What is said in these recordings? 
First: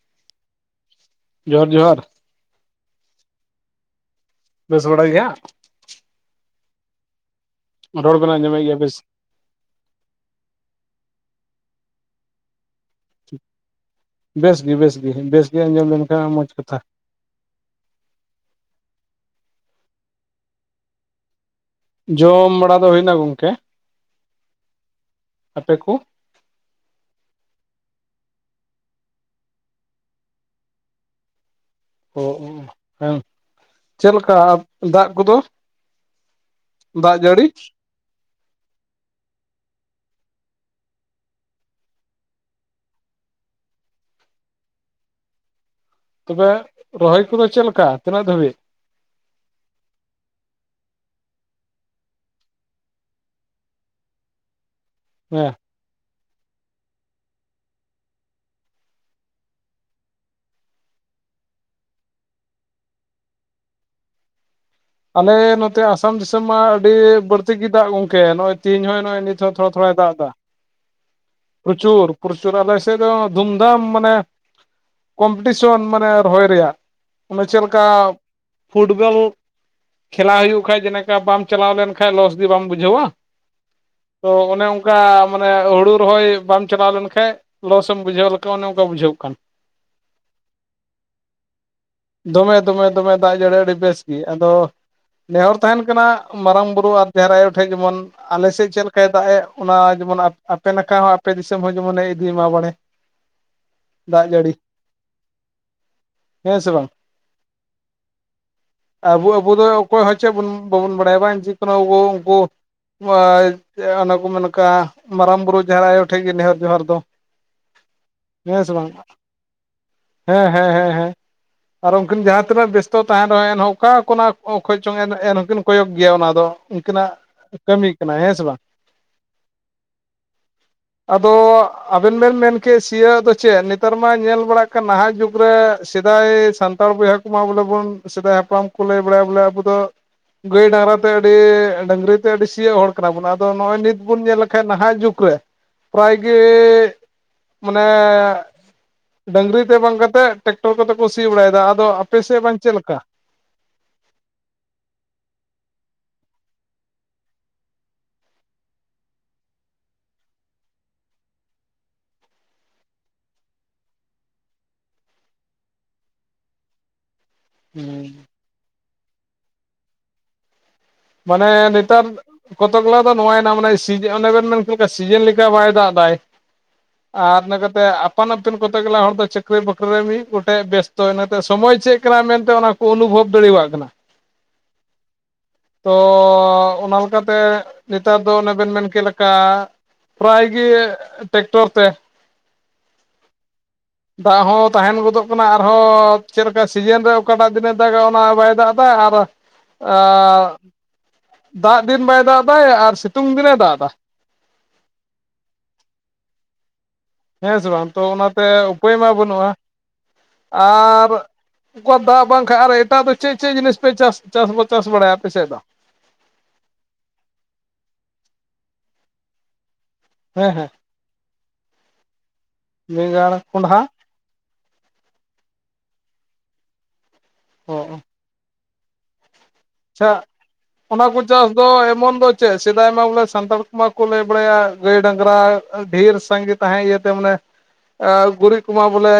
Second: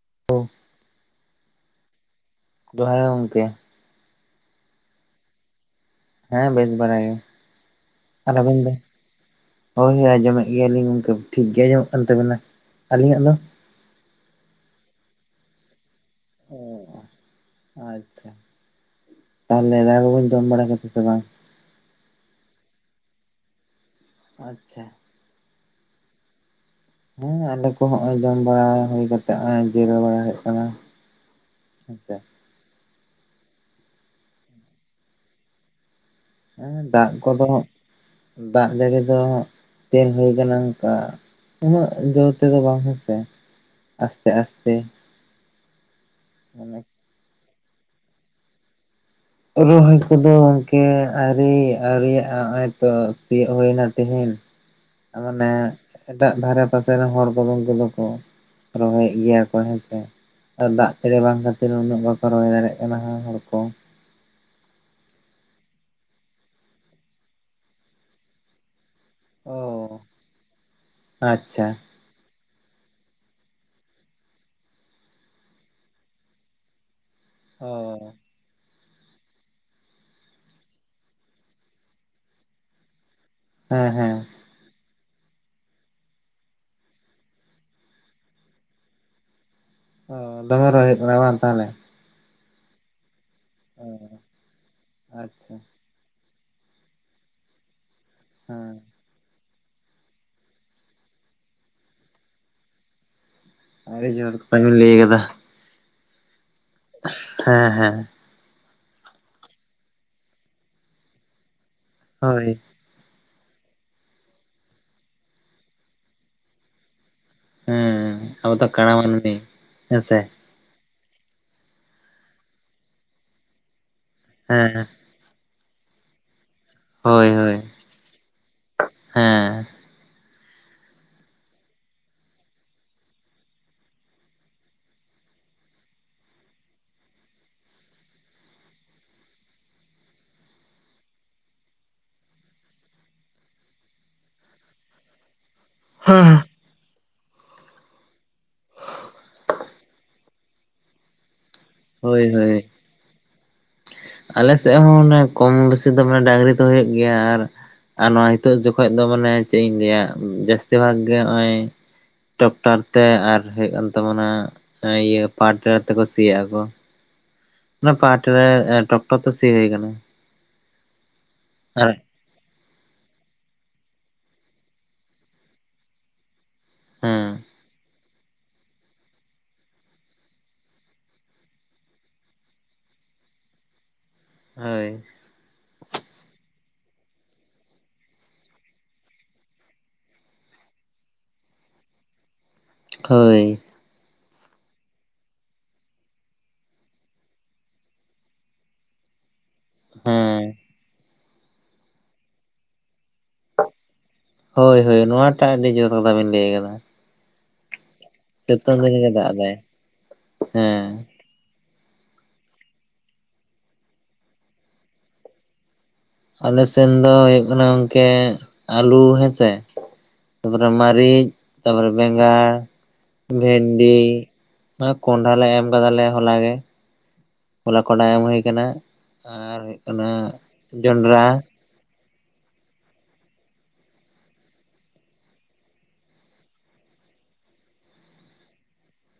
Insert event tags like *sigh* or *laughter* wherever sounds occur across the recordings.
*unintelligible* ᱡᱚᱦᱟᱨ ᱡᱚᱦᱟᱨ᱾ ᱡᱚᱦᱟᱨ ᱜᱮ ᱜᱚᱝᱠᱮ᱾ ᱵᱮᱥ ᱜᱲᱟ ᱜᱮᱭᱟ? ᱦᱮᱸ ᱵᱮᱥ ᱵᱟᱲᱟ ᱜᱮ, ᱨᱚᱲ ᱵᱮᱱ ᱟᱨ ᱟᱵᱤᱱ ᱟᱸᱡᱚᱢᱮᱫ ᱫᱚ? ᱜᱮᱭᱟ ᱵᱮᱥ ᱦᱳᱭ ᱦᱳᱭ ᱟᱸᱡᱚᱢᱮᱜ ᱜᱮᱭᱟᱞᱤᱧ ᱜᱚᱝᱠᱮ ᱴᱷᱤᱠ ᱜᱮ ᱟᱸᱡᱚᱢᱚᱜ ᱠᱟᱱ ᱛᱟᱵᱤᱱᱟ᱾ ᱟᱹᱞᱤᱧᱟᱜ ᱫᱚ? ᱵᱮᱥ ᱜᱮ, ᱵᱮᱥ ᱜᱮ, ᱵᱮᱥ ᱜᱮ ᱟᱸᱡᱚᱢ ᱞᱮᱱᱠᱷᱟᱱ ᱢᱚᱸᱡᱽ ᱚ ᱠᱟᱛᱷᱟ᱾ ᱟᱪᱪᱷᱟ, ᱛᱟᱦᱞᱮ ᱫᱟᱠᱟ ᱠᱚᱵᱮ ᱡᱚᱢ ᱵᱟᱲᱟ ᱠᱮᱫᱟ ᱥᱮ ᱵᱟᱝ? ᱡᱚᱢ ᱵᱟᱲᱟ ᱫᱚ ᱦᱩᱭᱱᱟ ᱜᱚᱝᱠᱮ᱾ ᱟᱪᱪᱷᱟ᱾ ᱟᱯᱮ ᱠᱚ? ᱦᱮᱸ ᱟᱞᱮ ᱠᱚ ᱦᱚᱸᱜ-ᱚᱭ ᱡᱚᱢ ᱵᱟᱲᱟ ᱦᱩᱭ ᱠᱟᱛᱮᱜ ᱦᱚᱸᱜ-ᱚᱭ ᱡᱤᱨᱟᱹᱣ ᱵᱟᱲᱟ ᱦᱩᱭᱩᱜ ᱠᱟᱱᱟ᱾ ᱦᱮᱸᱥᱮ ᱚ, ᱚ, ᱚ, ᱦᱮᱸ ᱪᱮᱫ ᱞᱮᱠᱟ ᱟᱨ ᱫᱟᱜ ᱠᱚᱫᱚ? ᱦᱮᱸ ᱫᱟᱜ ᱠᱚᱫᱚ ᱫᱟᱜ ᱡᱟᱹᱲᱤ ᱫᱚ ᱛᱮᱞ ᱦᱩᱭ ᱠᱟᱱᱟ ᱚᱱᱠᱟ ᱩᱱᱟᱹᱜ ᱡᱳᱨ ᱛᱮᱫᱚ ᱵᱟᱝ ᱦᱮᱸᱥᱮ ᱟᱥᱛᱮ ᱟᱥᱛᱮ᱾ ᱛᱚᱵᱮ ᱢᱟᱱᱮ ᱨᱚᱦᱚᱭ ᱠᱚᱫᱚ ᱪᱮᱫ ᱞᱮᱠᱟ ᱛᱤᱱᱟᱹᱜ ᱫᱷᱟᱹᱵᱤᱡ? ᱨᱚᱦᱚᱭ ᱠᱚᱫᱚ ᱜᱚᱝᱠᱮ ᱟᱣᱨᱤ ᱟᱣᱨᱤᱭᱟᱜ-ᱟ ᱦᱚᱸᱜ-ᱚᱭ ᱛᱚ ᱥᱤᱭᱳᱜ ᱦᱩᱭᱱᱟ ᱛᱤᱦᱤᱧ᱾ ᱢᱟᱱᱮ ᱦᱮᱸ ᱮᱴᱟᱜ ᱫᱷᱟᱨᱮ ᱯᱟᱥᱮ ᱨᱮᱱ ᱦᱚᱲ ᱠᱚᱫᱚ ᱩᱝᱠᱩ ᱫᱚᱠᱚ ᱨᱚᱦᱚᱭᱮᱜ ᱜᱮᱭᱟ ᱠᱚ ᱦᱮᱸᱥᱮ᱾ ᱟᱨ ᱫᱟᱜ *unintelligible* ᱵᱟᱝ ᱠᱷᱟᱹᱛᱤᱨ ᱩᱱᱟᱹᱜ ᱵᱟᱠᱚ ᱨᱚᱦᱭ ᱫᱟᱲᱮᱭᱟᱜ ᱠᱟᱱᱟ *unintelligible* ᱦᱚᱲ ᱠᱚ᱾ ᱟᱞᱮ ᱱᱚᱛᱮ ᱟᱥᱟᱢ ᱫᱤᱥᱚᱢ ᱢᱟ ᱟᱹᱰᱤ ᱵᱟᱹᱲᱛᱤ ᱜᱮ ᱫᱟᱜ ᱜᱚᱝᱠᱮ ᱱᱚᱜ-ᱚᱭ ᱛᱮᱦᱤᱧ ᱦᱚᱸ ᱱᱚᱜ-ᱚᱭ ᱱᱤᱛ ᱚ ᱛᱷᱚᱲᱟ ᱛᱷᱚᱲᱟᱭ ᱫᱟᱜ ᱫᱟ᱾ ᱟᱪᱪᱷᱟ ᱯᱨᱚᱪᱩᱨ᱾ ᱯᱨᱚᱪᱩᱨ ᱟᱞᱮᱥᱮᱫ ᱫᱚ ᱫᱷᱩᱢᱫᱷᱟᱢ ᱢᱟᱱᱮ ᱠᱚᱢᱯᱤᱴᱤᱥᱚᱱ ᱢᱟᱱᱮ ᱨᱚᱦᱚᱭ ᱨᱮᱭᱟᱜ ᱚᱱᱮ ᱪᱮᱫ ᱚ ᱞᱮᱠᱟ ᱯᱷᱩᱴᱵᱚᱞ ᱠᱷᱮᱞᱟ ᱦᱩᱭᱩᱜ ᱠᱷᱟᱡ ᱡᱮᱱᱠᱟ ᱵᱟᱢ ᱪᱟᱞᱟᱣ ᱞᱮᱱᱠᱟᱱᱡ ᱞᱚᱥ ᱜᱮ ᱵᱟᱢ ᱵᱩᱡᱷᱟᱹᱣᱟ? ᱦᱮᱸ ᱦᱮᱸ᱾ ᱦᱚᱸ ᱚᱱᱮ ᱚᱝᱠᱟ ᱢᱟᱱᱮ ᱦᱩᱲᱩ ᱨᱚᱦᱚᱭ ᱵᱟᱢ ᱪᱟᱞᱟᱣ ᱞᱮᱱᱠᱷᱟᱡ ᱞᱚᱥ ᱮᱢ ᱵᱩᱡᱷᱟᱹᱣ ᱞᱮᱠᱷᱟᱡ ᱚᱱᱮ ᱚᱝᱠᱟ ᱵᱩᱡᱷᱟᱹᱜ ᱠᱟᱱ ᱫᱚᱢᱮ ᱨᱚᱦᱚᱭ ᱦᱩᱭᱩᱜ ᱠᱟᱱᱟ ᱵᱟᱝ ᱛᱟᱦᱟᱞᱮ? ᱫᱚᱢᱮ ᱫᱚᱢᱮ ᱫᱚᱢᱮ ᱫᱟᱜ ᱡᱟᱹᱲᱤ ᱟᱹᱰᱤ ᱵᱮᱥ ᱜᱮ ᱟᱫᱚ ᱟᱪᱪᱷᱟ ᱱᱮᱦᱚᱨ ᱛᱟᱦᱮᱸᱱᱼᱼ ᱦᱩᱭᱩᱜ ᱠᱟᱱᱟ ᱢᱟᱨᱟᱝ ᱵᱩᱨᱩ ᱟᱨ ᱡᱟᱦᱮᱨ ᱟᱭᱳ ᱴᱷᱮᱡ ᱡᱮᱢᱚᱱ ᱟᱞᱮ ᱥᱮᱫ ᱦᱮᱸ ᱪᱮᱫ ᱞᱮᱠᱟᱭ ᱫᱟᱜ ᱮᱫ ᱚᱱᱟ ᱜᱮᱵᱚᱱ *unintelligible* ᱟᱯᱮ ᱱᱟᱠᱷᱟ ᱦᱚᱸ ᱟᱯᱮ ᱫᱤᱥᱚᱢ ᱦᱚᱸ ᱡᱮᱢᱚᱱᱮ ᱤᱫᱤᱭ ᱢᱟ ᱵᱟᱲᱮ ᱾ ᱟᱨᱮ ᱡᱚᱨ ᱠᱚᱛᱷᱟ ᱵᱤᱱ ᱞᱟᱹᱭ ᱟᱠᱟᱫᱟ ᱾ ᱦᱮᱸ ᱥᱮ ᱵᱟᱝ ᱾ ᱦᱮᱸ ᱦᱮᱸ ᱾ ᱟᱵᱩ ᱟᱵᱩ ᱫᱚ ᱚᱠᱚᱭ ᱦᱚᱸ ᱪᱮᱫ ᱵᱚᱱ ᱵᱟᱵᱚᱱ ᱵᱟᱲᱟᱭᱟ ᱵᱟᱝ ᱡᱮ ᱠᱟᱱᱟ ᱟᱵᱩ ᱩᱱᱠᱚ ᱦᱳᱭ ᱚᱱᱟ ᱠᱚ ᱢᱮᱱ ᱠᱟᱜ ᱢᱟᱨᱟᱝ ᱵᱩᱨᱩ ᱡᱟᱦᱮᱨ ᱟᱭᱳ ᱴᱷᱮᱡ ᱜᱮ ᱱᱮᱦᱚᱨ ᱡᱚᱦᱟᱨ ᱫᱚ ᱾ ᱦᱮᱸ ᱟᱵᱚ ᱫᱚ ᱠᱟᱹᱬᱟ ᱢᱟᱹᱱᱢᱤ ᱦᱮᱸᱥᱮ ᱾ ᱦᱮᱸ ᱦᱮᱸ ᱦᱮᱸ ᱟᱨ ᱩᱱᱠᱤᱱ ᱡᱟᱦᱟᱸ ᱛᱤᱱᱟᱹᱜ ᱵᱮᱥᱛᱚ ᱛᱟᱦᱮᱸᱱ ᱨᱮᱦᱚᱸ ᱮᱱᱦᱚᱸ ᱚᱠᱟ ᱠᱚᱱᱟᱜᱼᱼ ᱚᱸ ᱦᱮᱸ ᱠᱷᱚᱸᱧ ᱪᱚᱝ ᱮᱱ ᱦᱚᱸᱠᱤᱱ ᱠᱚᱭᱚᱜ ᱜᱮᱭᱟ ᱚᱱᱟ ᱫᱚ ᱩᱱᱠᱤᱱᱟᱜ ᱦᱳᱭ ᱦᱳᱭ ᱠᱟᱹᱢᱤ ᱠᱟᱱᱟ ᱦᱮᱸ ᱥᱮ ᱵᱟᱝ ᱾ ᱦᱮᱸ ᱟᱫᱚ ᱟᱵᱮᱱ ᱵᱮᱱ ᱢᱮᱱ ᱠᱮᱜ ᱥᱤᱭᱳᱜ ᱫᱚ ᱪᱮᱫ ᱱᱮᱛᱟᱨ ᱢᱟ ᱧᱮᱞ ᱵᱟᱲᱟᱜ ᱠᱟᱱ ᱱᱟᱦᱟᱜ ᱡᱩᱜᱽ ᱾ ᱯᱩᱨᱟᱹᱥᱮᱫᱟᱭ ᱥᱟᱱᱛᱟᱲ ᱵᱚᱭᱦᱟ ᱠᱚᱢᱟ ᱵᱚᱞᱮ ᱵᱚᱱ ᱥᱮᱫᱟᱭ ᱦᱟᱯᱲᱟᱢ ᱠᱚ ᱞᱟᱹᱭ ᱵᱟᱲᱟᱭᱟ ᱵᱚᱞᱮ ᱟᱵᱚ ᱫᱚ ᱾ ᱜᱟᱹᱭ ᱰᱟᱝᱨᱟ ᱛᱮ ᱟᱹᱰᱤ ᱰᱟᱝᱨᱤ ᱛᱮ ᱟᱹᱰᱤ ᱥᱤᱭᱚᱜ ᱦᱚᱲ ᱠᱟᱱᱟ ᱵᱚᱱ ᱟᱫᱚ ᱱᱚᱜᱼᱚᱭ ᱱᱤᱛ ᱵᱚᱱ ᱧᱮᱞ ᱞᱮᱠᱷᱟᱱ ᱱᱟ.... ᱱᱟᱦᱟᱜ ᱡᱩᱜᱽ ᱨᱮ ᱯᱨᱟᱭ ᱜᱮ ᱢᱟᱱᱮ ᱰᱟᱝᱨᱤ ᱛᱮ ᱵᱟᱝ ᱠᱟᱛᱮᱫ ᱴᱮᱠᱴᱚᱨ ᱠᱚᱛᱮ ᱠᱚ ᱥᱤ ᱵᱟᱲᱟᱭ ᱮᱫᱟ ᱾ ᱟᱫᱚ ᱟᱯᱮ ᱦᱳᱭ ᱥᱮᱫ ᱦᱳᱭ ᱵᱟᱝ ᱪᱮᱫ ᱞᱮᱠᱟ ᱾ ᱟᱞᱮ ᱥᱮᱫ ᱦᱚᱸ ᱚᱱᱮ ᱠᱚᱢ ᱵᱮᱥᱤ ᱫᱚ ᱢᱟᱱᱮ ᱰᱟᱝᱨᱤ ᱛᱮ ᱦᱩᱭᱩᱜ ᱜᱮᱭᱟ ᱾ ᱟᱨᱼᱼ ᱟᱨ ᱱᱚᱣᱟ ᱤᱛᱷᱟ. ᱜ ᱡᱚᱠᱷᱚᱡ ᱫᱚ ᱢᱟᱱᱮ ᱪᱮᱫ ᱤᱧ ᱞᱟᱹᱭᱟ ᱡᱟᱹᱥᱛᱤ ᱵᱷᱟᱜ ᱜᱮ ᱱᱚᱜᱼᱚᱭ ᱾ ᱴᱚᱠᱴᱟᱨ ᱛᱮ ᱟᱨ ᱦᱩᱭᱩᱜ ᱠᱟᱱ ᱛᱟᱵᱚᱱᱟ ᱤᱭᱟᱹ ᱯᱟᱴᱮᱞᱟᱹᱨ ᱛᱮᱠᱚ ᱥᱤᱮᱫ-ᱟ ᱠᱚ ᱾ ᱚᱱᱟ ᱦᱩᱸ ᱠᱟᱹᱴ ᱨᱮ ᱴᱚᱠᱴᱚᱨ ᱛᱮ ᱥᱤ ᱦᱩᱭ ᱠᱟᱱᱟ ᱢᱟᱱᱮ ᱱᱮᱛᱟᱨ ᱠᱚᱛᱚᱜᱞᱟ ᱫᱚ ᱱᱚᱶᱟ ᱮᱱᱟ ᱢᱟᱱᱮ ᱥᱤᱡ.. ᱚᱱᱮ ᱵᱮᱱ ᱢᱮᱱ ᱠᱮᱫ ᱞᱮᱠᱟ ᱥᱤᱡᱮᱱ ᱞᱮᱠᱟ ᱵᱟᱭ ᱫᱟᱜ ᱮᱫᱟᱭ ᱾ ᱦᱮᱸ ᱟᱨ ᱱᱮᱠᱟ ᱛᱮ ᱟᱯ ᱯᱷᱚᱱ ᱟᱯᱫᱩᱱ ᱠᱚᱛᱮ ᱜᱮᱞᱟ ᱦᱚᱲ ᱫᱚ ᱪᱟᱹᱠᱨᱤ ᱵᱟᱹᱠᱨᱤ ᱨᱮ ᱢᱤᱫ ᱜᱚᱴᱮᱡ ᱵᱮᱥᱛᱚ ᱤᱱᱟᱹᱛᱮ ᱥᱚᱢᱚᱭ ᱪᱮᱫ ᱠᱟᱱᱟ ᱢᱮᱱᱛᱮ ᱚᱱᱟ *unintelligible* ᱚᱱᱩᱵᱷᱚᱵᱽ ᱫᱟᱲᱮᱭᱟᱜ ᱠᱟᱱᱟ ᱾ ᱦᱚᱭ ᱾ ᱛᱚ ᱚᱱᱟ ᱚᱝᱠᱟ ᱛᱮ ᱱᱮᱛᱟᱨ ᱫᱚ ᱚᱱᱮ ᱵᱤᱱ ᱢᱮᱱ ᱠᱮᱫ ᱞᱮᱠᱟ ᱾ ᱯᱨᱟᱭ ᱜᱮ ᱴᱮᱠᱴᱚᱨ ᱛᱮ ᱾ ᱦᱚᱭ ᱫᱟᱜ ᱦᱚᱸ ᱛᱟᱦᱮᱸᱱ ᱜᱚᱫᱚᱜ ᱠᱟᱱᱟ ᱟᱨᱦᱚᱸ ᱪᱮᱫ ᱞᱮᱠᱟ ᱥᱤᱡᱤᱱ ᱨᱮ ᱚᱠᱟᱴᱟᱜ ᱫᱤᱱ ᱮ ᱫᱟᱜᱟ ᱚᱱᱟ ᱵᱟᱭ ᱫᱟᱜ ᱮᱫᱟ ᱟᱨ ᱾ ᱟᱹ ᱦᱮᱸ ᱫᱟᱜ ᱫᱤᱱ ᱵᱟᱭ ᱫᱟᱜ ᱮᱫᱟᱭ ᱟᱨ ᱥᱤᱛᱩᱝ ᱫᱤᱱ ᱮ ᱫᱟᱜ ᱮᱫᱟ ᱾ ᱦᱚᱭ ᱦᱚᱭ ᱱᱚᱣᱟᱴᱟᱜ ᱟᱹᱰᱤ ᱡᱚᱨ ᱠᱟᱛᱷᱟ ᱵᱤᱱ ᱞᱟᱹᱭ ᱟᱠᱟᱫᱟ ᱾ ᱦᱮᱸ ᱥᱮ ᱵᱟᱝ ᱛᱚ ᱚᱱᱟᱛᱮ ᱩᱯᱟᱹᱭ ᱢᱟ ᱜᱮ ᱫᱟᱜ ᱵᱟᱹᱱᱩᱜᱼᱟ ᱮᱫᱟᱭ ᱦᱮᱸ ᱟᱨᱼᱼ ᱩᱱᱠᱩᱣᱟᱜ ᱫᱟᱜ ᱵᱟᱝᱠᱷᱟᱱ ᱟᱨ ᱮᱴᱟᱜ ᱫᱚ ᱪᱮᱫ ᱪᱮᱫ ᱡᱤᱱᱤᱥ ᱯᱮ ᱪᱟᱥ ᱪᱟᱥ ᱪᱟᱥ ᱵᱟᱲᱟᱭᱟ ᱯᱮᱥᱮᱫ ᱫᱚ? ᱟᱞᱮ ᱥᱮᱱ ᱫᱚ ᱦᱩᱭᱩᱜ ᱠᱟᱱᱟ ᱜᱚᱝᱠᱮ ᱟᱹᱞᱩ ᱦᱮᱸᱥᱮ ᱾ ᱦᱮᱸ ᱛᱟᱨᱯᱚᱨᱮ ᱦᱮᱸ ᱢᱟᱹᱨᱤᱪ ᱛᱟᱨᱯᱚᱨᱮ ᱵᱮᱸᱜᱟᱲ ᱵᱮᱸᱜᱟᱲ ᱠᱚᱸᱰᱷᱟ ᱵᱷᱮᱱᱰᱤ ᱾ ᱠᱚᱸᱰᱷᱟ ᱞᱮ ᱮᱢ ᱟᱠᱟᱫᱟᱞᱮ ᱦᱚᱞᱟ ᱜᱮ ᱾ ᱚ ᱦᱚᱞᱟ ᱠᱚᱰᱟ ᱮᱢ ᱦᱩᱭ ᱟᱠᱟᱱᱟ ᱟᱨ ᱾ ᱟᱪᱷᱟ ᱚᱱᱟ ᱠᱚ ᱪᱟᱥ ᱾ ᱟᱫᱚ ᱮᱢᱚᱱ ᱫᱚ ᱪᱮᱫ ᱥᱮᱫᱟᱭ ᱢᱟ ᱵᱚᱞᱮ ᱥᱟᱱᱛᱟᱲ ᱠᱚᱢᱟ ᱠᱚ ᱞᱟᱹᱭ ᱵᱟᱲᱟᱭᱟ ᱜᱟᱹᱭ ᱰᱟᱝᱨᱟ ᱰᱷᱮᱨ ᱥᱟᱸᱜᱮ ᱼᱼ ᱛᱟᱦᱮᱸ ᱤᱭᱟᱹ ᱛᱮ ᱢᱟᱱᱮ ᱾ ᱜᱩᱨᱤᱡ ᱠᱚᱢᱟ ᱵᱚᱞᱮ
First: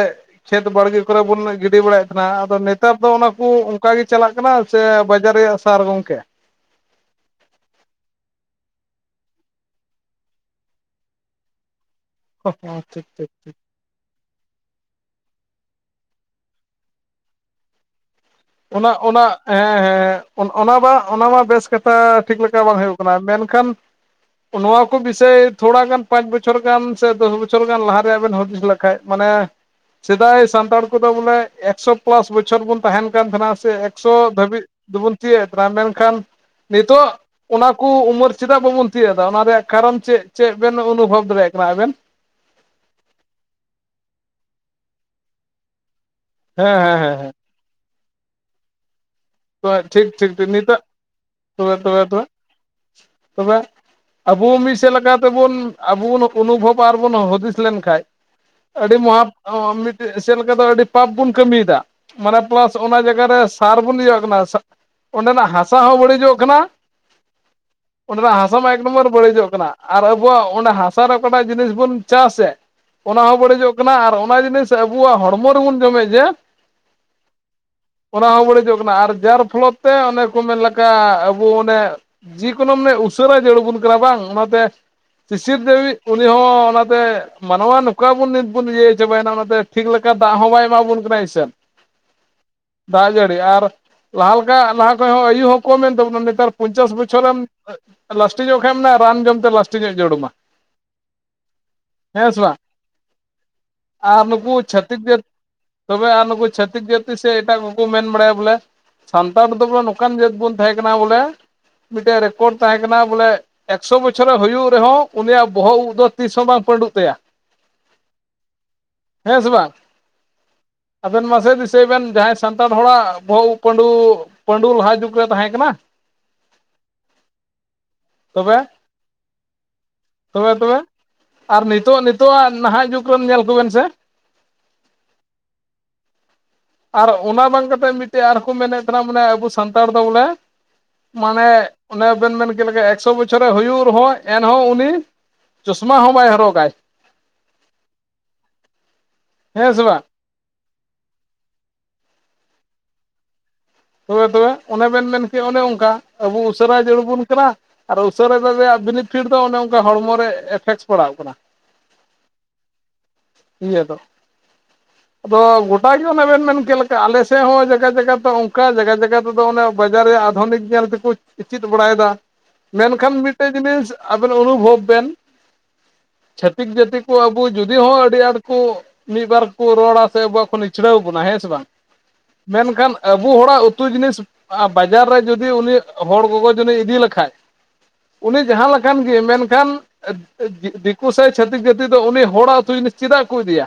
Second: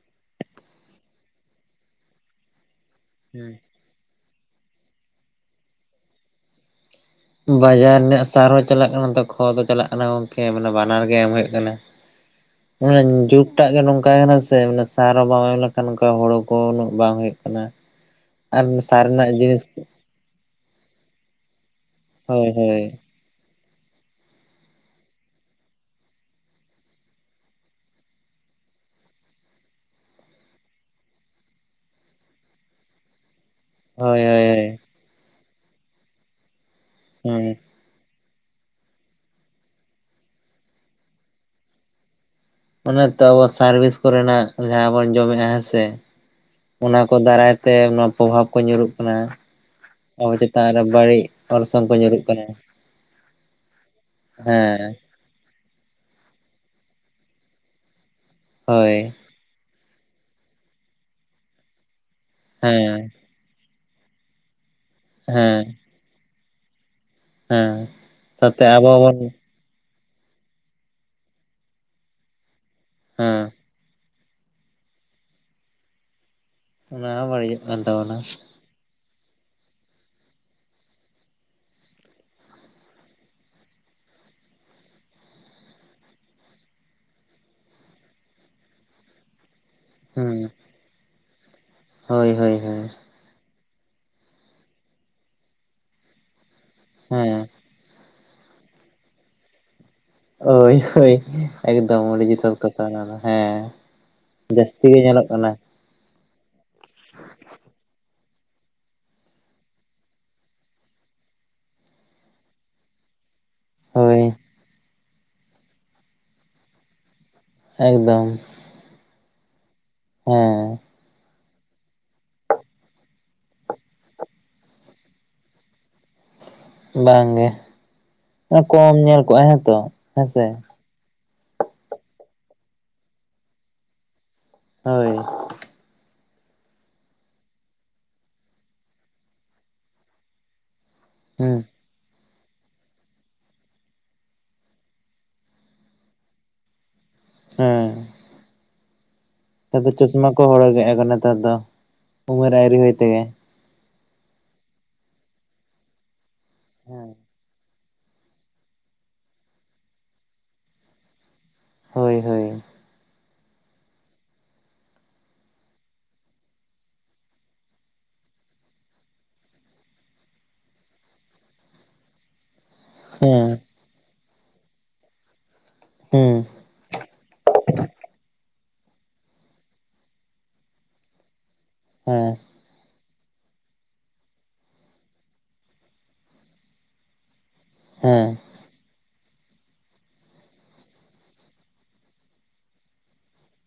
ᱠᱷᱮᱛ ᱵᱟᱲᱜᱮ ᱠᱚᱨᱮ ᱵᱚᱱ ᱜᱤᱰᱤ ᱵᱟᱲᱟᱭᱮᱫ ᱛᱟᱦᱮᱱᱟ ᱾ ᱟᱫᱚᱼᱼ ᱱᱮᱛᱟᱨ ᱫᱚ ᱚᱱᱟ ᱠᱚ ᱦᱩᱸ ᱚᱱᱠᱟ ᱜᱮ ᱪᱟᱞᱟᱜ ᱠᱟᱱᱟ ᱥᱮ ᱵᱟᱡᱽᱟᱨ ᱨᱮᱭᱟᱜ ᱥᱟᱨ ᱜᱚᱝᱠᱮ? ᱵᱟᱡᱟᱨ ᱤᱱᱟᱹᱜ ᱥᱟᱨ ᱦᱚᱸ ᱪᱟᱞᱟᱜ ᱠᱟᱱᱟ ᱱᱽᱛᱚ ᱠᱷᱚᱛ ᱦᱚᱸ ᱪᱟᱞᱟᱜ ᱠᱟᱱᱟ ᱜᱚᱝᱠᱮ ᱢᱟᱱᱮ ᱵᱟᱱᱟᱨ ᱜᱮ ᱮᱢ ᱦᱩᱭᱩᱜ ᱠᱟᱱᱟ ᱾ ᱴᱷᱤᱠ ᱦᱮᱸ ᱴᱷᱤᱠ ᱴᱷᱤᱠ ᱡᱩᱜᱽᱴᱟᱜ ᱜᱮ ᱱᱚᱝᱠᱟᱭ ᱮᱱᱟ ᱥᱮ ᱾ ᱥᱟᱨ ᱦᱚᱸ ᱵᱟᱢ ᱮᱢ ᱞᱮᱠᱷᱟᱱ ᱦᱩᱲᱩ ᱠᱚ ᱩᱱᱟᱹᱜ ᱵᱟᱝ ᱦᱩᱭᱩᱜ ᱠᱟᱱᱟ ᱾ ᱚᱱᱟ ᱚᱱᱟ, ᱦᱮᱸ ᱦᱮᱸ᱾ ᱚᱱ ᱚᱱᱟ ᱢᱟ ᱚᱱᱟ ᱢᱟ ᱵᱮᱥ ᱠᱟᱛᱷᱟ ᱴᱷᱤᱠ ᱦᱳᱭ ᱞᱮᱠᱟ ᱵᱟᱝ ᱦᱳᱭ ᱦᱩᱭᱩᱜ ᱠᱟᱱᱟ, ᱢᱮᱱᱠᱷᱟᱱ ᱱᱚᱣᱟ ᱠᱚ ᱵᱤᱥᱚᱭ ᱛᱷᱚᱲᱟ ᱜᱟᱱ ᱯᱟᱸᱪ ᱵᱚᱪᱷᱚᱨ ᱜᱟᱱ ᱥᱮ ᱫᱚᱥ ᱵᱚᱪᱷᱚᱨ ᱜᱟᱱ ᱞᱟᱦᱟ ᱨᱮᱭᱟᱜ ᱵᱮᱱ ᱦᱩᱫᱤᱥ ᱞᱮᱠᱷᱟᱡ ᱢᱟᱱᱮ ᱥᱮᱫᱟᱭ ᱥᱟᱱᱛᱟᱲ ᱠᱚᱫᱚ ᱵᱚᱞᱮ ᱮᱠᱥᱚ ᱯᱞᱟᱥ ᱵᱚᱪᱷᱚᱨ ᱵᱚᱱ ᱛᱟᱦᱮᱱ ᱠᱟᱱ ᱛᱟᱦᱮᱱᱟ ᱥᱮ ᱮᱠᱥᱚ ᱦᱳᱭ ᱦᱳᱭ ᱫᱷᱟᱹᱵᱤᱡ ᱫᱚᱵᱚᱱ ᱛᱤᱭᱟᱹᱜ ᱮᱫ ᱛᱟᱦᱮᱱᱟ ᱢᱮᱱᱠᱷᱟᱱ ᱱᱤᱛᱳᱜ ᱦᱮᱸ ᱚᱱᱟ ᱠᱩ ᱩᱢᱟᱹᱨ ᱪᱮᱫᱟᱜ ᱵᱟᱵᱚᱱ ᱛᱤᱭᱟᱹᱜ ᱮᱫᱟ ᱚᱱᱟ ᱨᱮᱭᱟᱜ ᱠᱟᱨᱚᱱ ᱪᱮᱫ ᱪᱮᱫ ᱵᱮᱱ ᱚᱱᱩᱵᱷᱚᱵ ᱫᱟᱲᱮᱭᱟᱜ ᱠᱟᱱᱟ ᱟᱵᱮᱱ? ᱚᱱᱫ ᱛᱚ ᱟᱵᱚ ᱥᱟᱨ ᱵᱤᱥ ᱠᱚᱨᱮᱱᱟᱜ ᱡᱟᱦᱟᱸ ᱵᱚᱱ ᱡᱚᱢᱮᱜ-ᱟ ᱦᱮᱸ ᱥᱮ ᱦᱮᱸ ᱦᱮᱸ ᱚᱱᱟ ᱦᱮᱸ ᱠᱚ ᱦᱮᱸ ᱫᱟᱨᱟᱭ ᱛᱮ ᱱᱚᱣᱟ ᱯᱨᱚᱵᱷᱟᱵᱽ ᱠᱚ ᱧᱩᱨᱩᱜ ᱠᱟᱱᱟ᱾ *unintelligible* ᱴᱷᱤᱠ ᱟᱵᱚ ᱴᱷᱤᱠ ᱴᱷᱤᱠ ᱪᱮᱛᱟᱱ ᱱᱤᱛᱚᱜ ᱨᱮ ᱵᱟᱹᱲᱤᱡ ᱛᱚᱵᱮ ᱚᱨᱥᱚᱝ ᱠᱚ ᱛᱚᱵᱮ ᱧᱩᱨᱩᱜ ᱛᱚᱵᱮ ᱠᱟᱱᱟ ᱛᱚᱵᱮ ᱟᱵᱚ ᱢᱤᱫ ᱥᱮᱫ ᱦᱮᱸ ᱞᱮᱠᱟ᱾ ᱛᱮᱵᱚᱱ ᱟᱵᱚᱱ ᱚᱱᱩᱵᱷᱚᱵ ᱟᱨᱵᱚᱱ ᱦᱩᱫᱤᱥ ᱞᱮᱱᱠᱷᱟᱡ ᱟᱹᱰᱤ ᱦᱳᱭ ᱢᱚᱦᱟ ᱟᱺ... ᱢᱤᱫᱴᱮᱡ ᱥᱮ ᱞᱮᱠᱟ ᱫᱚ ᱟᱹᱰᱤ ᱯᱟᱯ ᱵᱚᱱ ᱠᱟᱹᱢᱤ ᱮᱫᱟ ᱢᱟᱱᱮ ᱯᱟ. ᱞᱟᱥ ᱚᱱᱟ ᱦᱮᱸ ᱡᱟᱜᱟ ᱨᱮ ᱥᱟᱨ ᱵᱚᱱ ᱤᱭᱟᱹᱜ ᱠᱟᱱᱟ ᱥᱟᱜ... ᱚᱸᱰᱮᱱᱟᱜ ᱦᱮᱸ ᱦᱟᱥᱟ ᱦᱚᱸ ᱵᱟᱹᱲᱤᱡᱚᱜ ᱠᱟᱱᱟ᱾ ᱦᱮᱸ ᱚᱸᱰᱮᱱᱟᱜ ᱦᱟᱥᱟ ᱥᱟᱛᱮ ᱢᱟ ᱟᱵᱚ ᱮᱠᱫᱚᱢ ᱟᱨ ᱵᱚᱱ ᱵᱟᱹᱲᱤᱡᱚᱜ ᱠᱟᱱᱟ᱾ ᱟᱨ ᱟᱵᱚᱣᱟᱜ ᱚᱸᱰᱮ ᱦᱟᱥᱟ ᱨᱮ ᱚᱠᱟᱴᱟᱜ ᱡᱤᱱᱤᱥ ᱵᱚᱱ ᱪᱟᱥ ᱮᱫ ᱚᱱᱟ ᱦᱚᱸ ᱦᱮᱸ ᱵᱟᱹᱲᱤᱡᱚᱜ ᱠᱟᱱᱟ, ᱠᱟᱱᱟ ᱟᱨ ᱚᱱᱟ ᱡᱤᱱᱤᱥ ᱟᱵᱩᱣᱟᱜ ᱦᱚᱲᱢᱚ ᱨᱮᱵᱚᱱ ᱡᱚᱢᱮᱫ ᱡᱮ, ᱚᱱᱟ ᱦᱚᱸ ᱵᱟᱹᱲᱤᱡᱚᱜ ᱠᱟᱱ ᱛᱟᱵᱚᱱᱟ᱾ ᱵᱟ. ᱲᱤᱡᱚᱜ ᱠᱟᱱᱟ ᱟᱨ ᱡᱟᱦᱟᱸ ᱨᱮ ᱯᱷᱚᱞᱳᱯ ᱛᱮ ᱚᱱᱮ ᱠᱚ ᱢᱮᱱ ᱞᱮᱠᱟ ᱟᱵᱚ ᱚᱱᱮ ᱡᱤ ᱠᱚᱞᱳᱢ ᱢᱟᱱᱮ ᱩᱥᱟᱹᱨᱟᱭ ᱡᱟᱹᱨᱩᱲ ᱟᱵᱚᱱ ᱠᱟᱱᱟ ᱵᱟᱝ ᱚᱱᱟᱛᱮ ᱥᱤᱥᱤᱨ ᱠᱟ. ᱣᱤᱡ ᱩᱱᱤ ᱦᱚᱸ ᱚᱱᱟᱛᱮ ᱢᱟᱱᱣᱟ ᱱᱚᱝᱠᱟ ᱵᱚᱱ ᱱᱤᱛ ᱵᱚᱱ ᱤᱭᱟᱹ ᱪᱟᱵᱟᱭᱮᱱᱟ ᱚᱱᱟᱛᱮ ᱴᱷᱤᱠ ᱞᱮᱠᱟ ᱫᱟᱜ ᱦᱚᱸ ᱵᱟᱭ ᱮᱢᱟ ᱟᱵᱚᱱ ᱠᱟᱱᱟ ᱟ. ᱭᱥᱟ. ᱱ᱾ ᱦᱚᱭ ᱦᱚᱭ ᱦᱚᱭ ᱫᱟᱜ ᱡᱟᱹᱲᱤ ᱟᱨ ᱞᱟᱦᱟ ᱞᱮᱠᱟ ᱞᱟᱦᱟ ᱠᱷᱚᱧᱡ ᱦᱚᱸ ᱟᱹᱭᱩ ᱦᱚᱸ ᱠᱚᱢ ᱮᱱ ᱛᱟᱵᱚᱱᱟ ᱱᱮᱛᱟᱨ ᱯᱚᱧᱪᱟᱥ ᱵᱚᱪᱷᱚᱨ ᱮᱢ ᱦᱮᱸ ᱞᱟᱥᱴᱤᱝ ᱚᱜ ᱠᱷᱟᱡ ᱮᱢ ᱢᱮᱱᱟ ᱨᱟᱱ ᱡᱚᱢᱛᱮ ᱞᱟᱥᱴᱤᱸᱜᱚᱜ ᱡᱟᱹᱨᱩᱲ ᱟᱢᱟ᱾ ᱚᱭ ᱦᱚᱭ ᱮᱠᱫᱚᱢ ᱟ. ᱰᱤ ᱥᱮ ᱡᱚᱛᱷᱟᱛ ᱵᱟᱝ ᱠᱟᱛᱷᱟ ᱱᱚᱶᱟ ᱫᱚ ᱦᱮᱸ ᱟᱨ ᱱᱩᱠᱩ ᱡᱟᱹᱥᱛᱤ ᱜᱮ ᱪᱷᱟᱹᱛᱤᱠ ᱡᱟᱹᱛ ᱧᱮᱞᱚᱜ ᱠᱟᱱᱟ᱾ ᱛᱚᱵᱮ ᱟᱨ ᱱᱩᱠᱩ ᱪᱷᱟᱹᱛᱤᱠ ᱡᱟᱹᱛᱤ ᱥᱮ ᱮᱴᱟᱜ ᱠᱚᱠᱚ ᱢᱮᱱ ᱵᱟᱲᱟᱭᱟ ᱵᱚᱞᱮ᱾ ᱥᱟᱱᱛᱟᱲ ᱫᱚ ᱵᱚᱞᱮ ᱱᱚᱝᱠᱟᱱ ᱡᱟᱹᱛ ᱵᱚᱱ ᱛᱟᱦᱮᱸ ᱠᱟᱱᱟ ᱵᱚᱞᱮ ᱢᱤᱫᱴᱮᱡ ᱨᱮᱠᱚᱨᱰ ᱛᱟᱦᱮᱸ ᱠᱟᱱᱟ ᱵᱚᱞᱮ ᱮᱠ ᱥᱚ ᱦᱳᱭ ᱵᱚᱪᱷᱚᱨ ᱮ ᱦᱩᱭᱩᱜ ᱨᱮᱦᱚᱸ ᱩᱱᱤᱭᱟᱜ ᱵᱚᱦᱚᱜ ᱩᱵ ᱫᱚ ᱛᱤᱥ ᱦᱚᱸ ᱵᱟᱝ ᱯᱟᱺᱰᱩᱜ ᱛᱟᱭᱟ᱾ ᱮᱠᱫᱚᱢ, ᱦᱮᱸ ᱥᱮ ᱵᱟᱝ ᱦᱮᱸ, ᱟᱵᱮᱱ ᱢᱟ ᱥᱮ ᱫᱤᱥᱟᱹᱭ ᱵᱮᱱ ᱡᱟᱦᱟᱸᱭ ᱥᱟᱱᱛᱟᱲ ᱦᱚᱲ ᱟᱜ ᱵᱚᱦᱚᱜ ᱩᱵ ᱯᱟᱺᱰᱩ, ᱯᱟᱺᱰᱩ ᱞᱟᱦᱟ ᱡᱩᱜᱽ ᱨᱮ ᱛᱟᱦᱮᱸ ᱠᱟᱱᱟ᱾ ᱵᱟᱝᱜᱮ, ᱛᱚᱵᱮ ᱠᱚᱢ ᱧᱮᱞ ᱠᱚᱜ-ᱟ ᱦᱮᱸᱛᱚ ᱦᱮᱸᱥᱮ ᱛᱚᱵᱮ ᱛᱚᱵᱮ ᱟᱨ ᱱᱤᱛᱚᱜ ᱱᱤᱛᱚᱜ ᱟᱜ ᱱᱟᱦᱟᱜ ᱡᱩᱜᱽ ᱨᱮᱱ ᱧᱮᱞ ᱠᱚᱵᱮᱱ ᱥᱮ, ᱦᱚᱭ ᱟᱨ ᱚᱱᱟ ᱵᱟᱝ ᱠᱟᱛᱮᱫ ᱢᱤᱫᱴᱮᱡ ᱟᱨ ᱦᱚᱸ ᱠᱚ ᱢᱮᱱ ᱮᱫ ᱛᱟᱦᱮᱱᱟ ᱢᱟᱱᱮ ᱟᱵᱚ ᱥᱟᱱᱛᱟᱲ ᱫᱚ ᱵᱚᱞᱮ ᱢᱟᱱᱮ ᱦᱩᱸ ᱚᱱᱮ ᱵᱮᱱ ᱢᱮᱱ ᱠᱮᱫ ᱞᱮᱠᱟ ᱮᱠ ᱥᱚ ᱵᱚᱪᱷᱚᱨ ᱮ ᱦᱩᱭᱩᱜ ᱨᱮᱦᱚᱸ ᱮᱱᱦᱚᱸ ᱩᱱᱤ ᱪᱚᱥᱢᱟ ᱦᱚᱸ ᱵᱟᱭ ᱦᱚᱨᱚᱜᱟᱭ᱾ ᱦᱮᱸ, ᱦᱮᱸ ᱟ. ᱥᱮ ᱵᱷᱤ ᱵᱟᱝ ᱪᱚᱥᱢᱟ ᱠᱚ ᱦᱚᱨᱚᱜ ᱮ-ᱟ ᱠᱚ ᱱᱮᱛᱟᱨ ᱫᱚ ᱩᱢᱮᱨ ᱟ. ᱣᱨᱤ ᱦᱩᱭ ᱛᱮᱜᱮ, ᱛᱚᱵᱮ ᱛᱚᱵᱮ ᱚᱱᱮ ᱵᱮᱱ ᱢᱮᱱ ᱠᱮᱜ ᱚᱱᱮ ᱚᱱᱠᱟ ᱟᱵᱚ ᱩᱥᱟᱹᱨᱟ ᱡᱟᱹᱨᱩᱲ ᱟᱵᱚᱱ ᱠᱟᱱᱟ, ᱟᱨ ᱩᱥᱟᱹᱨᱟᱭ ᱨᱮᱭᱟᱜ ᱵᱮᱤᱱᱤᱯᱷᱤᱴ ᱫᱚ ᱚᱱᱮ ᱚᱱᱠᱟ ᱦᱚᱲᱢᱚ ᱨᱮ ᱤᱯᱷᱮᱠᱴᱥ ᱯᱟᱲᱟᱣᱜ ᱠᱟᱱᱟ᱾ ᱦᱚᱭ ᱦᱚᱭ, ᱤᱭᱟᱹ ᱫᱚ, ᱟᱫᱚ ᱜᱚᱴᱟ ᱜᱮ ᱚᱱᱮ ᱵᱮᱱ ᱢᱮᱱᱠᱮᱫ ᱞᱮᱠᱟ ᱟᱞᱮ ᱥᱮᱫ ᱦᱚᱸ ᱡᱟᱭᱜᱟ ᱡᱟᱭᱜᱟ ᱫᱚ ᱚᱱ....... ᱠᱟ ᱡᱟᱭᱜᱟ ᱡᱟᱭᱜᱟ ᱛᱮᱫᱚ ᱚᱱᱮ ᱵᱟᱡᱟᱨ ᱨᱮᱭᱟᱜ ᱟᱫᱷᱚᱱᱤᱠ ᱧᱮᱞ ᱛᱮᱠᱚ ᱪᱤᱫ ᱵᱟᱲᱟᱭ ᱮᱫᱟ᱾ ᱢᱮᱱᱠᱷᱟᱱ ᱦᱮᱸ ᱢᱤᱫᱴᱮᱡ ᱡᱤᱱᱤᱥ ᱟᱵᱮᱱ ᱚᱱᱩᱵᱷᱚᱵᱽ ᱵᱮᱱ ᱦᱮᱸ ᱛᱤᱠ ᱡᱟᱹᱛᱤ ᱠᱚ ᱟᱵᱚ ᱡᱩᱫᱤ ᱦᱚᱸ ᱟᱹᱰᱤ ᱟᱸᱴ ᱠᱚ ᱢᱤᱫ ᱵᱟᱨ ᱠᱚ ᱨᱚᱲᱟ ᱥᱮ ᱵᱟᱝ ᱠᱳ ᱱᱤᱪᱷᱲᱟᱹᱣ ᱵᱚᱱᱟ᱾ ᱦᱮᱸ ᱥᱮ ᱵᱟᱝ? ᱦᱮᱸ᱾ ᱢᱮᱱᱠᱷᱟᱱ ᱟᱹᱵ ᱵᱚ ᱦᱚᱲ ᱟᱜ ᱩᱛᱩ ᱡᱤᱱᱤᱥ ᱟᱸ ᱵᱟᱡᱟᱨ ᱨᱮ ᱡᱩᱫᱤ ᱩᱱᱤ ᱦᱚᱲ ᱜᱚᱜᱚ ᱡᱩᱱᱤᱡ ᱤᱫᱤ ᱞᱮᱠᱷᱟᱡ ᱦᱮᱸ ᱩᱱᱤ ᱡᱟᱦᱟᱸ ᱞᱮᱠ ᱠᱟᱱ ᱜᱮ ᱢᱮᱱᱠᱷᱟᱱ ᱫᱤᱠᱩ ᱥᱮ ᱪᱷᱟᱹᱛᱤᱠ ᱡᱟᱹᱛᱤ ᱫᱚ ᱩᱱᱤ ᱦᱚᱲ ᱟᱜ ᱩᱛᱩ ᱡᱤᱱᱤᱥ ᱪᱮᱫᱟᱜ ᱠᱚ ᱤᱫᱤᱭᱟ᱾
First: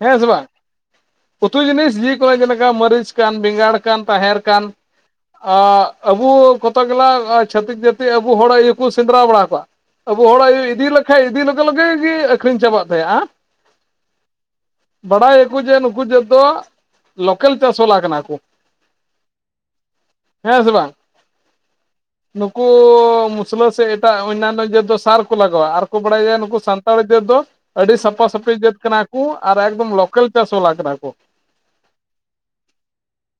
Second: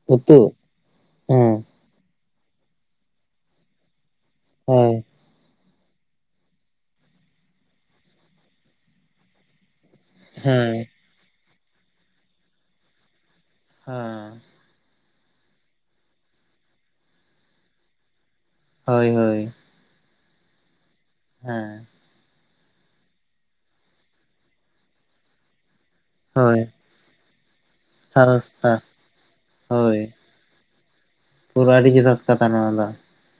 ᱦᱮᱸ ᱥᱮ ᱩᱛᱩ ᱵᱟᱝ? ᱩᱛᱩ ᱦᱮᱸ ᱡᱤᱱᱤᱥ ᱡᱤ ᱠᱚᱭ ᱡᱮᱞᱮᱠᱟ ᱢᱟᱹᱨᱤᱪ ᱠᱟᱱ, ᱵᱮᱸᱜᱟᱲ ᱠᱟᱱ ᱛᱟᱦᱮᱸᱨ ᱠᱟᱱ ᱦᱳᱭ ᱟᱜ ᱟᱵᱚ ᱠᱚᱛᱚᱜ ᱜᱮᱞᱟ ᱪᱷᱟᱹᱛᱤᱠ ᱡᱟᱹᱛᱤ ᱟᱵᱩ ᱦᱚᱲ ᱟᱭᱩ ᱠᱚ ᱥᱮᱸᱫᱽᱨᱟ ᱵᱟᱲᱟ ᱠᱚᱣᱟ᱾ ᱟᱵᱚ ᱦᱚᱲ ᱟᱭᱳᱭ ᱤᱫᱤ ᱦᱮᱸ ᱞᱮᱠᱟᱡ, ᱤᱫᱤ ᱞᱮᱜᱟ ᱞᱮᱜᱟ ᱜᱤ ᱟᱹᱠᱷᱨᱤᱧ ᱪᱟᱵᱟᱜ ᱛᱟᱭᱟᱼᱟᱸ᱾ ᱦᱮᱸ᱾ ᱵᱟᱲᱟᱭᱟᱠᱚ ᱡᱮ ᱱᱩᱠᱩ ᱡᱚᱛᱚ ᱞᱳᱠᱮᱞ ᱪᱟᱥ ᱵᱟᱞᱟ ᱠᱟᱱᱟ ᱠᱚ᱾ ᱦᱚᱭ ᱦᱚᱭ᱾ ᱦᱮᱸ ᱥᱮ ᱵᱟᱝ? ᱦᱮᱸ᱾ ᱱᱩᱠᱩ ᱢᱩᱥᱞᱟᱹ ᱥᱮ ᱮᱴᱟᱜ ᱚᱭᱱᱱᱟᱱᱱᱚ ᱡᱟᱹᱛ ᱫᱚ ᱥᱟᱨ ᱠᱚ ᱞᱟᱜᱟᱣᱟ ᱟᱨ ᱠᱚ ᱵᱟᱲᱟᱭᱟ ᱱᱩᱠᱩ ᱦᱳᱭ ᱥᱟᱱ ᱛᱟᱲ ᱡᱟᱹᱛ ᱫᱚ ᱟᱹᱰᱤ ᱥᱟᱯᱷᱟ-ᱥᱟᱹᱯᱷᱤ ᱡᱟᱹᱛ ᱥᱟᱨᱚᱥᱛᱟ ᱠᱟᱱᱟ ᱠᱚ᱾ ᱟᱨ ᱮᱠᱫᱚᱢ ᱦᱳᱭ ᱞᱳᱠᱮᱞ ᱪᱟᱥ ᱵᱟᱞᱟ ᱠᱟᱱᱟ ᱠᱚ᱾ ᱯᱩᱨᱟᱹ ᱟᱹᱰᱤ ᱡᱚᱛᱷᱟᱛ ᱠᱟᱛᱷᱟ ᱱᱚᱣᱟ ᱫᱚ᱾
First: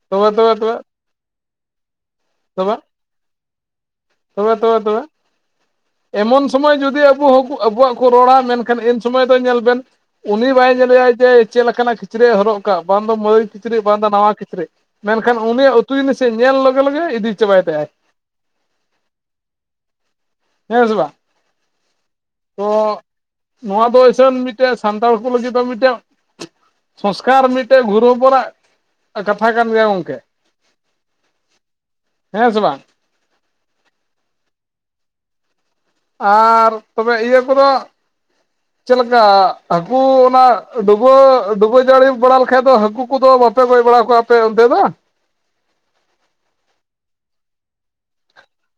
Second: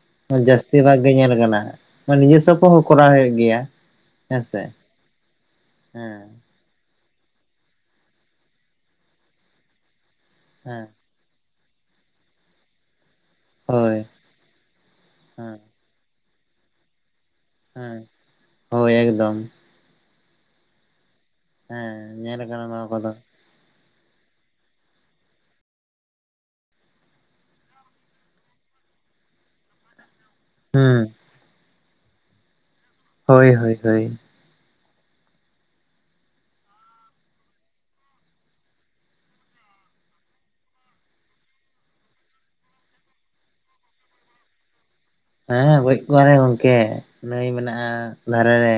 ᱛᱚᱵᱮ ᱛᱚᱵᱮ ᱡᱟᱹᱥᱛᱤ ᱛᱚᱵᱮ ᱵᱷᱟᱜ ᱜᱮ ᱧᱮᱞ ᱟᱠᱟᱱᱟ᱾ ᱱᱤᱡᱮ ᱥᱚᱯ ᱠᱚ ᱛᱚᱵᱮ ᱦᱚᱸ ᱠᱚᱨᱟᱣᱟ ᱦᱩᱭᱩᱜ ᱜᱮᱭᱟ᱾ ᱦᱮᱸ ᱛᱚᱵᱮ ᱥᱮ ᱛᱚᱵᱮ ᱛᱚᱵᱮ᱾ ᱦᱮᱸ᱾ ᱮᱢᱚᱱ ᱥᱚᱢᱚᱭ ᱡᱩᱫᱤ ᱟᱵᱚ ᱦᱚᱠ ᱟᱵᱚᱣᱟᱜ ᱠᱚ ᱨᱚᱲᱟ ᱢᱮᱱᱠᱷᱟᱱ ᱤᱱ ᱥᱚᱢᱚᱭ ᱫᱚ ᱧᱮᱞ ᱵᱮᱱ ᱩᱱᱤ ᱵᱟᱭ ᱦᱮᱸ ᱧᱮᱞᱮᱭᱟᱭ ᱡᱮ ᱪᱮᱫ ᱞᱮᱠᱟᱱᱟᱜ ᱠᱤᱪᱨᱤᱡ ᱮ ᱦᱚᱨᱚᱜ ᱟᱠᱟᱜᱼᱟ᱾ ᱵᱟᱝ ᱫᱚ ᱢᱟᱹᱭ ᱠᱤᱪᱨᱤᱡ ᱦᱳᱭ ᱵᱟᱝ ᱫᱚ ᱱᱟᱣᱟ ᱠᱤᱪᱨᱤᱡ, ᱢᱮᱱᱠᱷᱟᱱ ᱦᱮᱸ ᱩᱱᱤᱭᱟᱜ ᱩᱛᱩ ᱡᱤᱱᱤᱥ ᱪᱮᱫ ᱧᱮᱞ ᱞᱚᱜᱟ ᱞᱮᱜᱮ ᱤᱫᱤ ᱪᱟᱵᱟᱭ ᱛᱟᱭᱟᱭ ᱦᱮᱸ, ᱦᱚᱭ ᱮᱠᱫᱚᱢ᱾ ᱦᱮᱸ ᱥᱮ ᱵᱟᱝ? ᱦᱮᱸ, ᱧᱮᱞ ᱟᱠᱟᱱᱟ ᱛᱚ ᱱᱚᱣᱟ ᱠᱚᱫᱚ᱾ ᱱᱚᱣᱟ ᱫᱚ ᱤᱥᱟᱹᱱ ᱢᱤᱫᱴᱮᱡ ᱥᱟᱱᱛᱟᱲ ᱠᱚ ᱞᱟᱹᱜᱤᱫ ᱫᱚ ᱢᱤᱫᱴᱮᱱ ᱥᱚᱝᱥᱠᱟᱨ ᱢᱤᱫᱴᱮᱡ ᱜᱩᱨᱩ ᱦᱚᱯᱚᱱᱟᱜ ᱠᱟᱛᱷᱟ ᱠᱟᱱ ᱜᱮᱭᱟ ᱜᱚᱝᱠᱮ᱾ ᱦᱮᱸ᱾ ᱦᱮᱸ ᱥᱮ ᱵᱟᱝ? ᱦᱚᱭ ᱦᱚᱭ ᱦᱚᱭ᱾ ᱟᱨ ᱛᱚᱵᱮ ᱤᱭᱟᱹ ᱠᱚᱫᱚ *inaudible* ᱪᱮᱫ ᱞᱮᱠᱟ, ᱦᱟᱹᱠᱩ ᱚᱱᱟ ᱰᱩᱵᱟᱹ - ᱰᱩᱵᱟᱹ ᱡᱟᱹᱲᱤ ᱵᱟᱲᱟ ᱞᱮᱠᱷᱟᱡ ᱫᱚ ᱦᱟᱹᱠᱩ ᱠᱚᱫᱚ ᱵᱟᱯᱮ ᱜᱚᱡ ᱵᱟᱲᱟ ᱠᱚᱣᱟ? ᱯᱮ ᱚᱱᱛᱮ‌ ᱫᱟ ᱦᱮᱸ ᱜᱚᱡ ᱠᱚᱣᱟ ᱞᱮ ᱜᱚᱝᱠᱮ, ᱱᱟᱹᱭ ᱢᱮᱱᱟᱜᱼᱟ ᱫᱷᱟᱨᱮ ᱨᱮ᱾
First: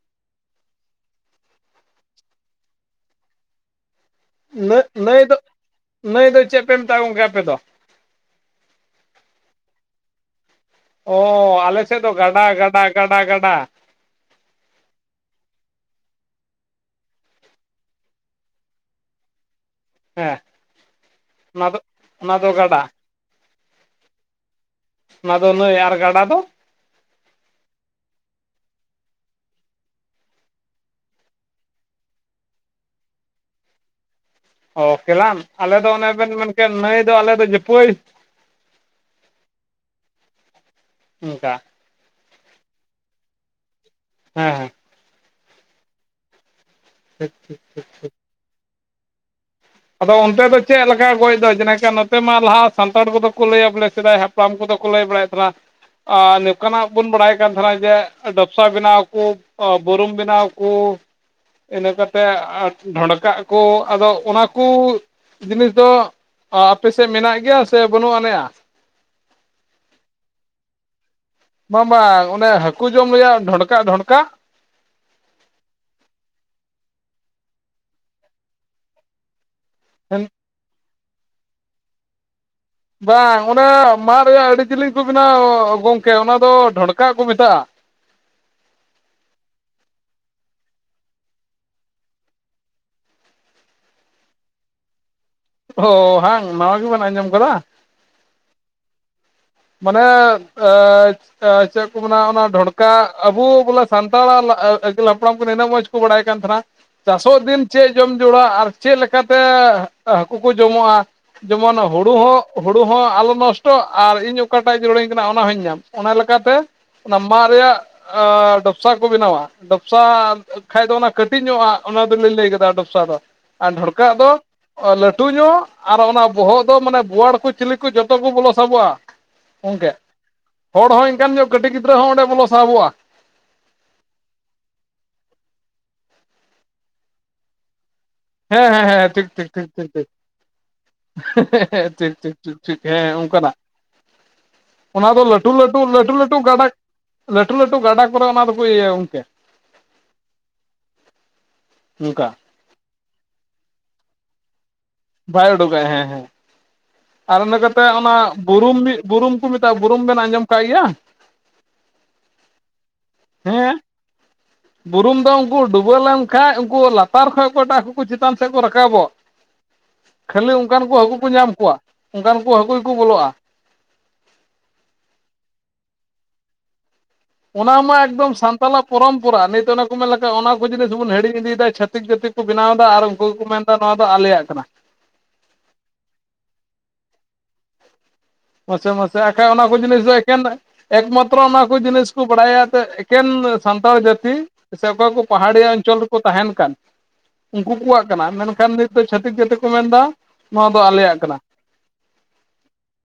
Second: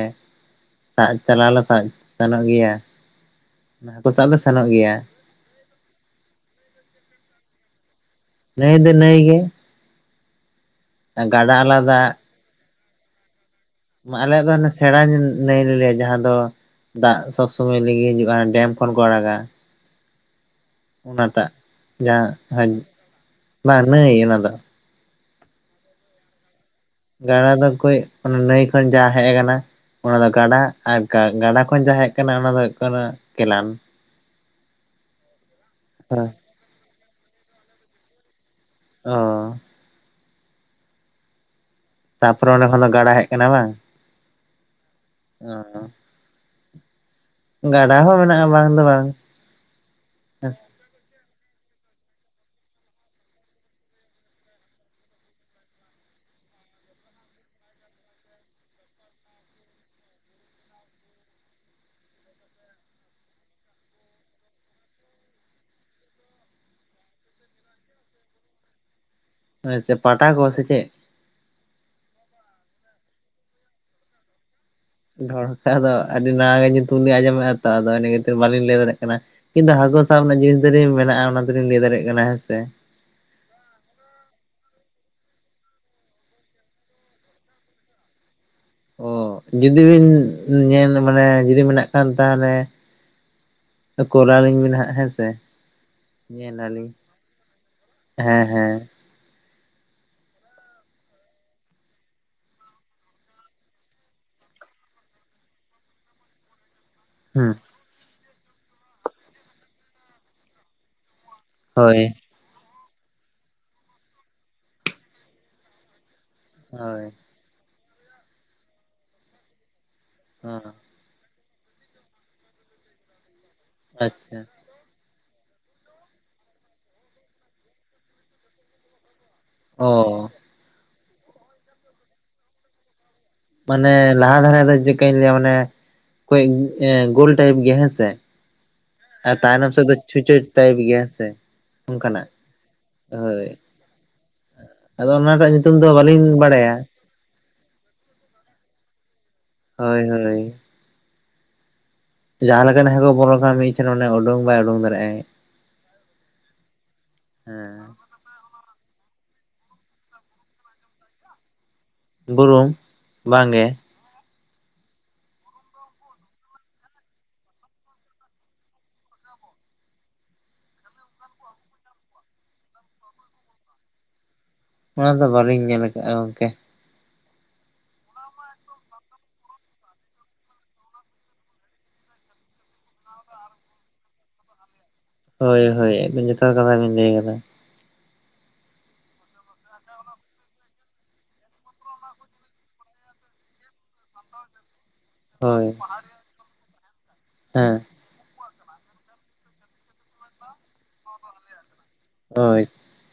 ᱥᱟᱵ ᱪᱟᱞᱟᱣ ᱞᱮ ᱥᱟᱵ-ᱥᱮᱱᱚᱜ ᱜᱮᱭᱟ ᱾ ᱦᱟᱹᱠᱳ ᱥᱟᱵ ᱞᱮ ᱥᱮᱱᱚᱜ ᱱᱟᱹ ᱜᱮᱭᱟ᱾ ᱱᱟᱹᱭ ᱫᱚ ᱱᱟᱹᱭ ᱫᱚ ᱪᱮᱫ ᱯᱮ ᱢᱮᱛᱟᱜ-ᱟ ᱜᱚᱝᱠᱮ ᱟᱯᱮ ᱫᱚ? ᱱᱟᱹᱭ ᱫᱚ ᱱᱟᱹᱭ ᱜᱮ᱾ ᱚᱻ ᱜᱟᱰᱟ ᱟᱞᱮ ᱥᱮᱫ ᱫᱚ ᱟᱞᱟᱫᱟ ᱜᱟᱰᱟ, ᱜᱟᱰᱟ, ᱜᱟᱰᱟ, ᱜᱟᱰᱟ᱾ ᱟᱞᱮᱭᱟᱜ ᱫᱚ ᱦᱟᱱᱮ ᱥᱮᱬᱟ ᱱᱟᱭ ᱞᱮᱭᱟ ᱡᱟᱦᱟᱸ ᱫᱚ ᱫᱟᱜ ᱥᱚᱵᱽ ᱥᱚᱢᱚᱭ ᱞᱤᱧᱜᱤ ᱦᱤᱡᱩᱜ-ᱟ ᱾ ᱰᱮᱢ ᱠᱷᱚᱱ ᱠᱚ ᱟᱲᱟᱜᱟ᱾ ᱦᱮᱸ ᱚᱱᱟᱴᱟᱜ ᱚᱱᱟ ᱫᱚ ᱚᱱᱟ ᱫᱚ ᱡᱟᱦᱟᱸ ᱜᱟᱰᱟ ᱟᱹᱡ ᱵᱟᱝ ᱱᱟᱹᱭ ᱚᱱᱟ ᱫᱚ᱾ ᱚᱱᱟ ᱫᱚ ᱱᱟᱹᱭ᱾ ᱟᱨ ᱜᱰᱟ ᱫᱚ? ᱜᱟᱰᱟ ᱫᱚ ᱠᱚᱡ ᱚᱱᱮ ᱱᱟᱹᱭ ᱠᱷᱚᱡ ᱡᱟ ᱦᱮᱡ ᱟᱠᱟᱱᱟ᱾ ᱚᱱᱟ ᱫᱚ ᱜᱟᱰᱟ ᱟᱨ ᱜᱟᱰᱟ ᱠᱷᱚᱱ ᱡᱟᱦᱟᱸ ᱦᱮᱡ ᱠᱟᱱᱟ ᱚᱱᱟ ᱫᱚ ᱦᱩᱭᱩᱜ ᱠᱟᱱᱟ ᱠᱮᱞᱟᱱ᱾ ᱚ ᱠᱮᱞᱟᱱ, ᱟᱞᱮ ᱫᱚ ᱚᱱᱮ ᱦᱮᱸ ᱵᱮᱱ ᱢᱮᱱ ᱠᱮᱫ ᱱᱟᱹᱭ ᱫᱚ ᱟᱞᱮ ᱫᱚ ᱡᱟᱹᱯᱟᱹᱭ ᱚᱻ ᱩᱱᱠᱟ ᱾ ᱛᱟᱨᱯᱚᱨᱮ ᱚᱸᱰᱮ ᱠᱷᱚᱱ ᱫᱚ ᱜᱟᱰᱟ ᱦᱮᱡ ᱠᱟᱱᱟ ᱵᱟᱝ? ᱦᱮᱸ᱾ ᱚ ᱦᱚ ᱾ *unintelligible* ᱜᱟᱰᱟ ᱦᱚᱸ ᱢᱮᱱᱟᱜᱼᱟ ᱵᱟᱝ ᱫᱚ ᱵᱟᱝ ᱾ ᱟᱫᱚ ᱚᱱᱛᱮ ᱫᱚ ᱪᱮᱜ ᱞᱮ ᱜᱚᱡ ᱫᱚ ᱡᱮᱠᱟ ᱱᱚᱛᱮ ᱢᱟ ᱞᱟᱦᱟ ᱥᱟᱱᱛᱟᱲ ᱠᱚᱫᱚ ᱠᱚ ᱞᱟᱹᱭᱟ ᱵᱚᱞᱮ ᱥᱮᱫᱟᱭ ᱦᱟᱯᱲᱟᱢ ᱠᱚᱫᱚ ᱠᱚ ᱞᱟᱹᱭ ᱵᱟᱲᱟᱭᱮᱫ ᱛᱟᱦᱮᱱᱟ ᱱᱚᱝᱠᱟᱱᱟᱜ ᱵᱚᱱ ᱵᱟᱲᱟᱭ ᱠᱟᱱ ᱛᱟᱦᱮᱱᱟ ᱡᱮ ᱰᱟᱯᱥᱟ ᱵᱮᱱᱟᱣ ᱠᱚ ᱚ ᱵᱩᱨᱩᱢ ᱵᱮᱱᱟᱣ ᱠᱩ ᱾ ᱤᱱᱟᱹ ᱠᱟᱛᱮᱜ ᱟᱨ ᱰᱷᱚᱸᱰᱠᱟᱜ ᱟᱠᱚ ᱟᱫᱚ ᱚᱱᱟ ᱠᱩ ᱡᱤᱱᱤᱥ ᱫᱚ ᱟᱯᱮᱥᱮᱫ ᱢᱮᱱᱟᱜ ᱜᱮᱭᱟ ᱥᱮ ᱵᱟᱹᱱᱩᱜ ᱟᱱᱮᱭᱼᱟ? ᱟᱪᱪᱷᱟ ᱯᱟᱴᱟ ᱠᱚ ᱥᱮ ᱪᱮᱫ? ᱵᱟᱝ ᱵᱟᱝ ᱚᱱᱮ ᱦᱟᱹᱠᱩ ᱡᱚᱢ ᱨᱮᱭᱟᱜ ᱰᱷᱚᱱᱰᱠᱟᱜ ᱰᱷᱚᱱᱰᱠᱟᱜ ᱰᱷᱚᱲᱠᱟᱜ ᱫᱚ ᱟᱹᱰᱤ ᱱᱟᱣᱟ ᱜᱮ ᱧᱩᱛᱩᱢ ᱞᱤᱧ ᱟᱸᱡᱚᱢᱮᱜᱼᱟ ᱛᱚ ᱟᱫᱚ ᱤᱱᱟᱹ ᱠᱷᱟᱹᱛᱤᱨ ᱵᱟᱹᱞᱤᱧ ᱞᱟᱹᱭ ᱫᱟᱲᱮᱭᱟᱜ ᱠᱟᱱᱟ᱾ ᱠᱤᱱᱛᱩ ᱦᱟᱹᱠᱳ ᱥᱟᱵ ᱨᱮᱱᱟᱜ ᱡᱤᱱᱤᱥ ᱫᱚᱞᱤᱧ ᱢᱮᱱᱟᱜᱼᱟ ᱚᱱᱟ ᱫᱚᱞᱤᱧ ᱞᱟᱹᱭ ᱫᱟᱲᱮᱭᱟᱜ ᱠᱟᱱᱟ ᱦᱮᱸ ᱥᱮ ᱵᱟᱝ ᱚᱱᱟ ᱢᱟᱫ ᱨᱮᱭᱟᱜ ᱟᱹᱰᱤ ᱡᱤᱞᱤᱧ ᱠᱚ ᱵᱮᱱᱟᱣᱟ ᱜᱚᱢᱠᱮ ᱚᱱᱟ ᱫᱚ ᱰᱷᱚᱲᱠᱟᱜ ᱠᱚ ᱢᱮᱛᱟᱜᱼᱟ᱾ ᱚ ᱡᱩᱫᱤ ᱵᱤᱱ ᱧᱮᱞ ᱢᱟᱱᱮ ᱡᱩᱫᱤ ᱢᱮᱱᱟᱜ ᱠᱷᱟᱱ ᱛᱟᱦᱞᱮ ᱠᱳᱞᱟᱞᱤᱧ ᱵᱤᱱ ᱦᱟᱸᱜ ᱦᱮᱸ ᱥᱮ ᱚ ᱦᱟᱝ ᱧᱮᱞ ᱱᱟᱣᱟ ᱟᱹᱞᱤᱧ ᱜᱮᱵᱮᱱ ᱟᱸᱡᱚᱢ ᱠᱟᱫᱟ? ᱦᱮᱸ ᱦᱮᱸ ᱢᱟᱱᱮᱜ ᱟᱹᱪ ᱛᱟᱹ ᱪᱮᱫ ᱠᱚ ᱢᱮᱱᱟ ᱚᱱᱟ ᱰᱷᱚᱲᱠᱟᱜ ᱟᱹᱵᱩ ᱵᱚᱞᱮ ᱥᱟᱱᱛᱟᱲᱟᱜ ᱟᱹᱜᱤᱞ ᱦᱟᱯᱲᱟᱢ ᱠᱚ ᱤᱱᱟᱹᱜ ᱢᱚᱸᱡᱽ ᱠᱩ ᱵᱟᱲᱟᱭ ᱠᱟᱱ ᱛᱟᱸᱦᱮᱱᱟ᱾ ᱪᱟᱥᱚᱜ ᱦᱩᱸ ᱫᱤᱱ ᱪᱮᱜ ᱡᱚᱢ ᱡᱳᱲᱟ ᱟᱨ ᱪᱮᱫ ᱞᱮᱠᱟᱛᱮ ᱦᱟᱹᱠᱩ ᱠᱚ ᱡᱚᱢᱚᱜᱼᱟ? ᱡᱮᱢᱚᱱ ᱦᱳᱭ ᱦᱳᱲᱩ ᱦᱚᱸ ᱦᱳᱲᱩ ᱦᱚᱸ ᱟᱞᱚ ᱱᱚᱥᱴᱚᱜ ᱟᱨ ᱤᱧ ᱚᱠᱟᱴᱟᱜ ᱡᱩᱲᱟᱹᱧ ᱠᱟᱱᱟ ᱚᱱᱟ ᱦᱚᱸᱧ ᱧᱟᱢ ᱚᱱᱟ ᱞᱮᱠᱟᱛᱮ ᱦᱳᱭ ᱚᱱᱟ ᱢᱟᱜ ᱨᱮᱭᱟᱜ ᱰᱚᱯᱥᱟ ᱠᱚ ᱵᱮᱱᱟᱣᱟ᱾ ᱰᱚᱯᱥᱟ ᱦᱚᱸ ᱠᱷᱟᱡ ᱫᱚ ᱚᱱᱟ ᱠᱟᱹᱴᱤᱡ ᱧᱚᱜᱼᱟᱜ ᱚᱱᱟ ᱫᱚᱞᱤᱧ ᱞᱟᱹᱭ ᱠᱟᱫᱟ ᱰᱚᱯᱥᱟ ᱫᱚ᱾ ᱟᱨ ᱰᱷᱚᱲᱠᱟᱜ ᱫᱚ ᱟᱪᱪᱷᱟ ᱞᱟᱹᱴᱩ ᱧᱚᱜ ᱟᱨ ᱚᱱᱟ ᱵᱚᱦᱚᱜ ᱫᱚ ᱢᱟᱱᱮ ᱵᱳᱣᱟᱲ ᱠᱚ ᱪᱤᱞᱤ ᱠᱚ ᱡᱚᱛᱚ ᱠᱚ ᱵᱚᱞᱚ ᱥᱟᱵᱚᱜᱼᱟ᱾ ᱜᱚᱝᱠᱮ ᱚ ᱦᱚᱲ ᱦᱚᱸ ᱤᱱᱠᱟᱱ ᱧᱚᱜ ᱠᱟᱹᱴᱤᱡ ᱜᱤᱫᱽᱨᱟᱹ ᱦᱚᱸ ᱚᱸᱰᱮ ᱵᱚᱞᱚ ᱥᱟᱦᱚᱵᱚᱜᱼᱟ᱾ ᱢᱟᱱᱮ ᱞᱟᱦᱟ ᱫᱷᱟᱨᱮ ᱫᱚ ᱪᱤᱜᱠᱟᱧ ᱞᱟᱹᱭᱟ ᱢᱟᱱᱮ ᱠᱟᱹᱡᱽ ᱜᱳᱞ ᱴᱟᱭᱤᱯ ᱜᱮᱭᱟ ᱦᱮᱸᱥᱮ ᱦᱮᱸ ᱦᱮᱸ ᱦᱮᱸ ᱴᱷᱤᱠ ᱟᱨ ᱴᱷᱤᱠ ᱴᱷᱤᱠ ᱛᱟᱭᱱᱚᱢ ᱥᱮᱫ ᱴᱷᱤᱠ ᱫᱚ ᱴᱷᱤᱠ ᱪᱷᱩᱸᱪᱟᱹᱴ ᱴᱟᱭᱤᱯ ᱜᱤᱭᱟ ᱦᱮᱸ ᱥᱮ ᱴᱷᱤᱠ ᱚᱱᱠᱟᱱᱟᱜ ᱴᱷᱤᱠ ᱴᱷᱤᱠ ᱴᱷᱤᱠ ᱦᱮᱸ ᱦᱳᱭ ᱚᱱᱠᱟᱱᱟᱜ ᱟᱫᱚ ᱚᱱᱟ ᱫᱚ ᱚᱱᱟᱴᱟᱜ ᱞᱟᱹᱴᱩ ᱧᱩᱛᱩᱢ ᱞᱟᱹᱴᱩ ᱫᱚ ᱞᱟᱹᱴᱩ ᱵᱟᱹᱞᱤᱧ ᱞᱟᱹᱴᱩ ᱜᱟᱰᱟ ᱵᱟᱲᱟᱭᱟ᱾ ᱞᱟᱹᱴᱩ ᱞᱟᱹᱴᱩ ᱜᱟᱰᱟ ᱠᱚᱨᱮ ᱚᱱᱟ ᱫᱚᱠᱚ ᱤᱭᱟᱹᱭᱟ ᱜᱚᱝᱠᱮ ᱾ ᱦᱳᱭ ᱦᱳᱭ ᱩᱝᱠᱟ᱾ ᱡᱟᱦᱟᱸ ᱞᱮᱠᱟᱱ ᱦᱟᱹᱠᱳ ᱵᱚᱞᱚᱜ ᱠᱷᱟᱱ ᱢᱤᱫᱴᱷᱮᱱ ᱚᱸᱰᱮ ᱳᱸᱰᱳᱝ ᱵᱟᱭ ᱳᱸᱰᱳᱝ ᱫᱟᱲᱮᱜᱼᱟᱭ᱾ ᱵᱟᱭ ᱩᱰᱳᱠᱜᱟᱭ ᱦᱮᱸ ᱦᱮᱸ᱾ ᱟᱨ ᱤᱱᱟᱹ ᱦᱮᱸ ᱠᱟᱛᱮᱜ ᱚᱱᱟ ᱵᱩᱨᱩᱢ ᱵᱩᱨᱩᱢ ᱠᱚ ᱢᱮᱛᱟᱜᱼᱟ᱾ ᱵᱩᱨᱩᱢ ᱵᱮᱱ ᱟᱸᱡᱚᱢ ᱠᱟᱜ ᱜᱮᱭᱟ? ᱵᱩᱨᱩᱢ ᱵᱟᱝᱜᱮ᱾ ᱦᱮᱸ ᱵᱩᱨᱩᱢ ᱫᱚ ᱩᱱᱠᱩ ᱰᱩᱵᱟᱹᱣ ᱞᱮᱱᱠᱷᱟᱡ ᱩᱱᱠᱩ ᱞᱟᱛᱟᱨ ᱠᱷᱚᱡ ᱯᱟᱴᱟ ᱠᱚ ᱪᱤᱛᱟᱱ ᱥᱮᱫ ᱠᱚ ᱨᱟᱠᱟᱵᱚᱜ ᱠᱷᱟᱹᱞᱤ ᱚᱱᱠᱟᱱ ᱠᱚ ᱦᱟᱹᱠᱩ ᱠᱚ ᱧᱟᱢ ᱠᱚᱣᱟ ᱚᱱᱠᱟᱱ ᱠᱚ ᱦᱟᱹᱠᱩ ᱜᱤᱠᱚ ᱵᱚᱞᱚᱜᱼᱟ᱾ ᱚᱱᱟ ᱫᱚ ᱵᱟᱹᱞᱤᱧ ᱧᱮᱞ ᱠᱟᱜᱼᱟ ᱜᱚᱝᱠᱮ᱾ ᱚᱱᱟ ᱢᱟ ᱮᱠᱫᱚᱢ ᱥᱟᱱᱛᱟᱞᱟᱜ ᱯᱚᱨᱚᱢᱯᱚᱨᱟ᱾ ᱱᱤᱛ ᱚᱱᱟ ᱠᱚ ᱢᱮᱱ ᱞᱮᱠᱟ ᱚᱱᱟ ᱠᱚ ᱡᱤᱱᱤᱥ ᱵᱚᱱ ᱦᱤᱲᱤᱧ ᱤᱫᱤᱭᱮᱫᱟ᱾ ᱪᱷᱟᱹᱛᱤᱠ ᱡᱟᱹᱛᱤ ᱠᱚ ᱵᱮᱱᱟᱣ ᱫᱟ ᱟᱨ ᱩᱱᱠᱩ ᱜᱮᱠᱚ ᱢᱮᱱᱫᱟ ᱱᱚᱣᱟ ᱫᱚ ᱟᱞᱮᱭᱟᱜ ᱠᱟᱱᱟ᱾ ᱦᱳᱭ ᱦᱳᱭ ᱟᱵᱤᱱ ᱡᱚᱛᱷᱟᱛ ᱠᱟᱛᱷᱟ ᱵᱤᱱ ᱞᱟᱹᱭ ᱠᱟᱫᱟ᱾ ᱢᱟᱥᱮ ᱢᱟᱥᱮ ᱟᱠᱷᱟᱡ ᱚᱱᱟ ᱠᱚ ᱡᱤᱱᱤᱥ ᱫᱚ ᱮᱠᱮᱱ ᱮᱠᱢᱟᱛᱨᱚ ᱚᱱᱟ ᱠᱚ ᱡᱤᱱᱤᱥ ᱠᱩ ᱵᱟᱲᱟᱭᱟ ᱮᱠᱮᱱ ᱥᱟᱱᱛᱟᱲ ᱡᱟᱹᱛᱤ ᱥᱮ ᱚᱠᱚᱭ ᱠᱚ ᱦᱳᱭ ᱯᱟᱦᱟᱲᱤᱭᱟ. ᱚᱧᱪᱚᱞ ᱨᱮᱠᱚ ᱛᱟᱦᱮᱱ ᱠᱟᱱ ᱦᱮᱸ ᱩᱱᱠᱩ ᱠᱚᱣᱟᱜ ᱠᱟᱱᱟ ᱢᱮᱱᱠᱷᱟᱱ ᱱᱤᱛ ᱫᱚ ᱪᱷᱟᱹᱛᱤᱠ ᱡᱟ. ᱛᱤ ᱠᱚ ᱢᱮᱱᱫᱟ ᱱᱚᱣᱟ ᱫᱚ ᱟᱞᱮᱭᱟᱜ ᱠᱟᱱᱟ᱾ ᱦᱳᱭ